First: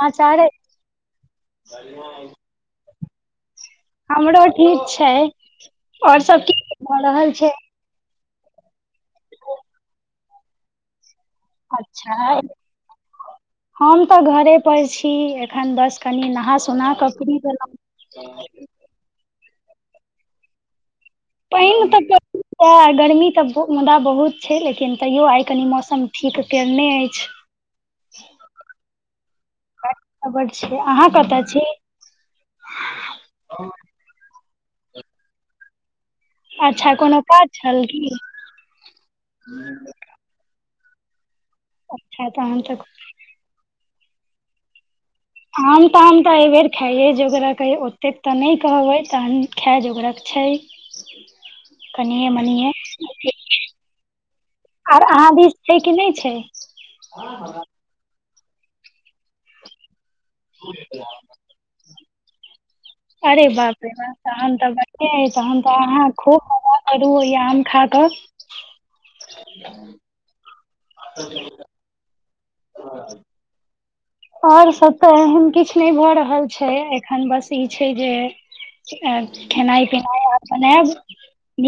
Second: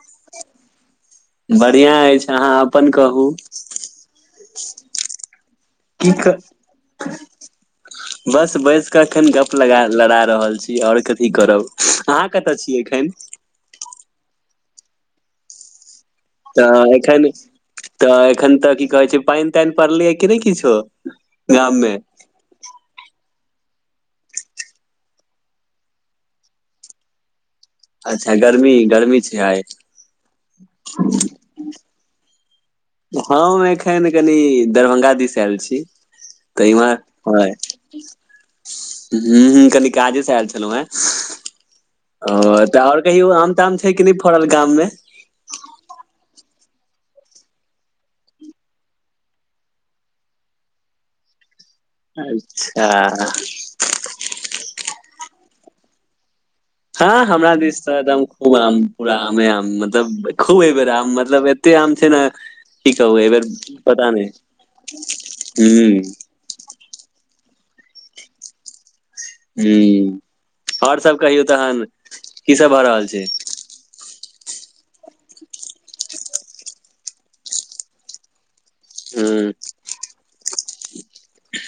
समाचार बढ़िया अछि अहाँ अपन कहू हमरो ठीक छै आओर सब की भऽ रहल छै बस बैस कऽ एखन गप लगा लड़ा रहल छी आओर क ई करब अहाँ अच्छा कतऽ छीयै एखन हम तऽ घरे पर छी एखन बस कनि नहा सोना तऽ एखन फिरीभेलो तऽ एखन तऽ की कहै छै पानि तानि पड़लै या कि नइ किछो गाम पैन‌ मे तऽ एआ गर्मी तऽ मुदा बहुत छै लेकिन तैयो आइ कनि मौसम ठीक कने अछि अच्छा गर्मी गर्मी छै आइ बड्ड छै अहाँ कतऽ छी हम एखन कनि दरभंगा दिस एल छी तऽ ईमे अच्छा कोनो काज हय छल की ह ह कनि काज [inaudible] आयल छलहु हे अच्छा तहन तऽ तऽ आओर कहियो आम ताम छै कि नहि फड़ल गाम मे आम ताम तऽ ऐबेर खाइेए जोगरक ऐ ओतेक तऽ ने कहबै तहन खाय जोगरक छै कनिए मनिए अच्छा आओर‌ अहाँ दिस छै कि नहि छै हँ हमरा दिस तऽ एकदम खूब आम पूरा आमे आम मत मतब खूब अइबेर आम मतलब एते आम छै ने की कहू एहि अरे बेर बाप रे बा पता नहि तहन तऽ बढ़िआ ह तहन तऽ हुं अहाँ खूब करू या आम खा कऽ ह ओर सब कहियौ तखन की सब भ रहल छै आओर सब तऽ एहन किछु नहि भऽ रहल छै एखन बस ई छै जे हुं खेनाइ पिनाइ आब बनायब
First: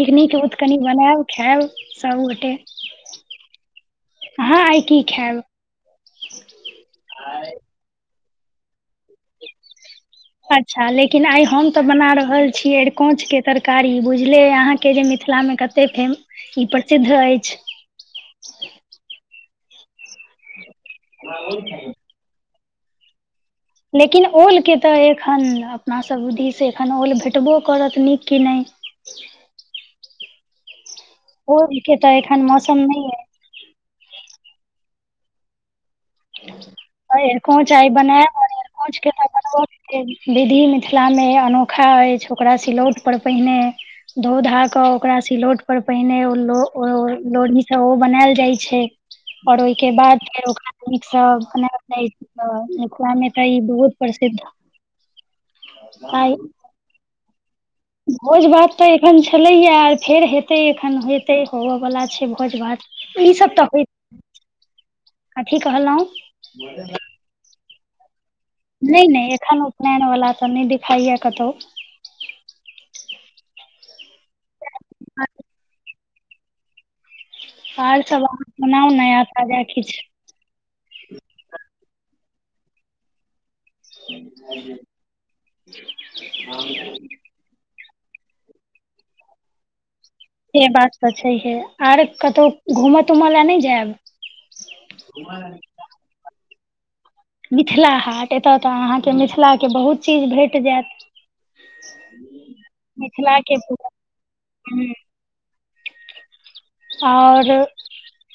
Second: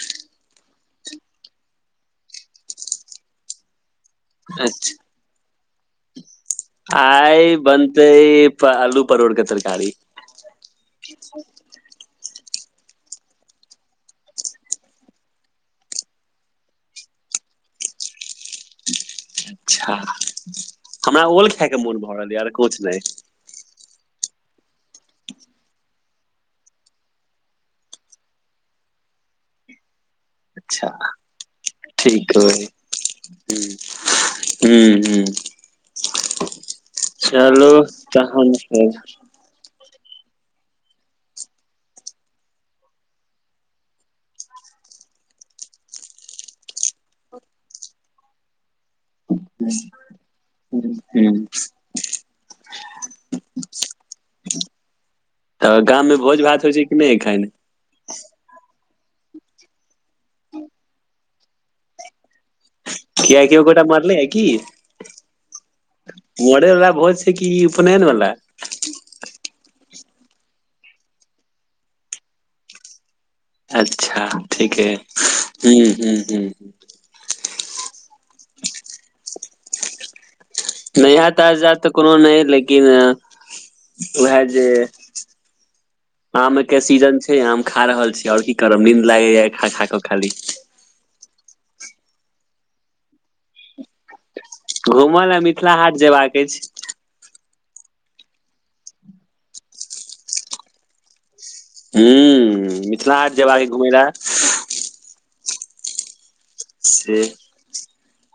नीक नीकोत तनि बनायब खायब सभगोटे अहा आइ की अच्छा खायब आइ बनते आलू प परोड़के तरकारी अच्छा लेकिन आइ हम तऽ बना रहल छी अरिकोंच के तरकारी बुझले अहाँ के जे मिथिलामे कते फेम ई प्रसिद्ध अछि अच्छा हमरा ओल खाायके मोन भऽ रहल य आरकोच ने लेकिन ओलके तऽ एखन अपनासभ दिसँ एखन ओल भेटबो करत नीक कि नइ अच्छा ओल के तऽ एखन मौसम नहि हय ह हू अइ चलू तहन फेर सब के विधि मिथिला मे अनोखा अछि ओकरा सिलौट पर पहिने धो धा कऽ ओकरा सिलौट पर पहिने ओ ओलोढ़ीसँ ओ बनायल जाइ छै आर ओइ के बाद फेर ओकरा नीक हुं सब बना मिथिला मे तऽ ई बहुत प्रसिद्ध तऽ गाममे आइ भोज भात होइ छै कि नहि एखन भोज भात तऽ एखन छेलैए आ फेर हेतै एखन हेतै होबयबला छै भोज भात ई कियाकि सब कियो तऽ गोटा होइत मरले य कि कथी कहलौं मरे बला भोज ई कि उपनैनवाला ने ने एखन उपनयन वाला तऽ नै देखाइया कतहु अच्छा ठीके हूं हूं हूं आर सब अहाँ सुनाउ नया ताजा किछु नइ हतास जात तऽ कोनो नइ लेकिन उएह जे आमे के सीजन छय है हम खा रहल छी आओर की करब नींन्द लागैया खा खाकऽ खाली से बात तऽ छैहे आर कतौ घूमऽ तूम लए नइ जायब घूमल लय मिथिला हाट जेबाक अछि मिथिला हाट एतय तऽ अहाँके मिथिलाके बहुत चीज भेट जैत ह मिथिला हाट मिथिलाके जेबाक घुमै लऽ हूँ से और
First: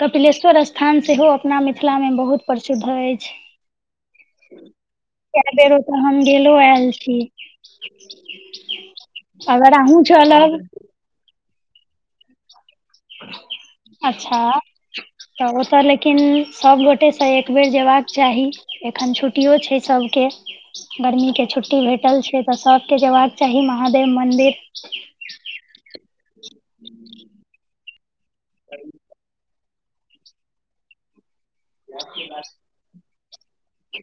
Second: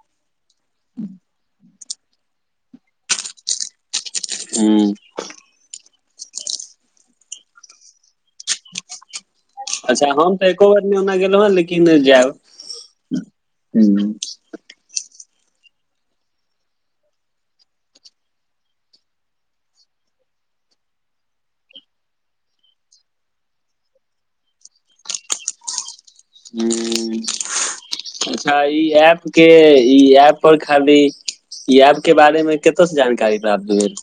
कपिलेश्वर स्थान सेहो अपना में मिथिला में बहुत प्रसिद्ध अछि हूँ कए बेर ओतऽ हम गेलो आयल छी अगर अहूँ अच्छा हम तऽ चलब एको बेर नय ओना गेलहुँ हे लेकिन जायब हूं हूं अच्छा तऽ ओतय लेकिन सभगोटेसँ एकबेर जेबाक चाही एखन छुट्टियो छय सभके गर्मी के छुट्टी भेटल छय त सबके जयबाक चाही महादेव मंदिर हं [inaudible] अच्छा ई एप के ई एऐप पर खाली ई ऐप के बारे में कत से जानकारी प्राप्त भेल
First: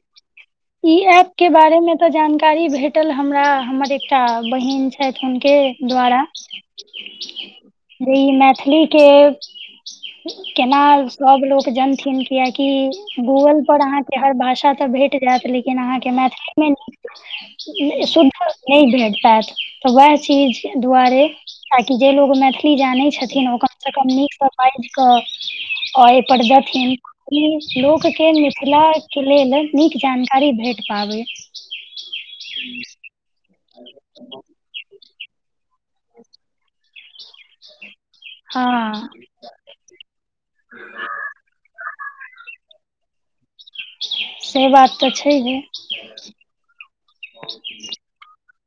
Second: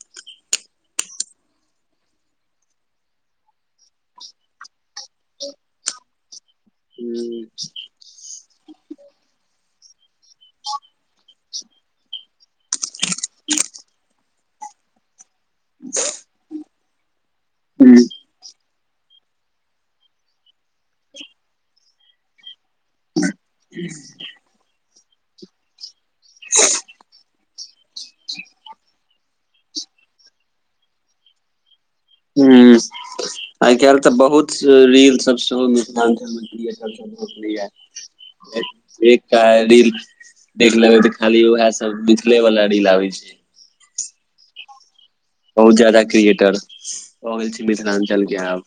ई ऐप के बारे मे तऽ जानकारी भेटल हमरा हमर एकटा बहिन छथि हुनके द्वारा हूं जे ई मैथिलीे के केना सब लोक जनथिन कियाकि गूगल पर अहाँके हर भाषा तऽ भेट जैत लेकिन अहाँके मैथिली ह में शुद्ध नइ भेट पात तऽ वएह चीज दुआरे ताकि जे लोक मैथिली जानैत छथिन ओ कमसँ कम नीकसँ बाइज कऽ आर अय पर दथिन लोकके मिथिलाके लेल नीक जानकारी भेट पाबइ हूँ आइ काल्हि तऽ बहुत रील सब सेहो मिथिलांचल में क्रिएटर सब भे एक हँ सेक रील देख लेबै तऽ खाली वएह सब देखखले मिथलेवाला रील आबे छय से बात तऽ छैहे बहुत जाददा क्रिकेटर भऽ गेल छै मिथिलाञ्चल के आब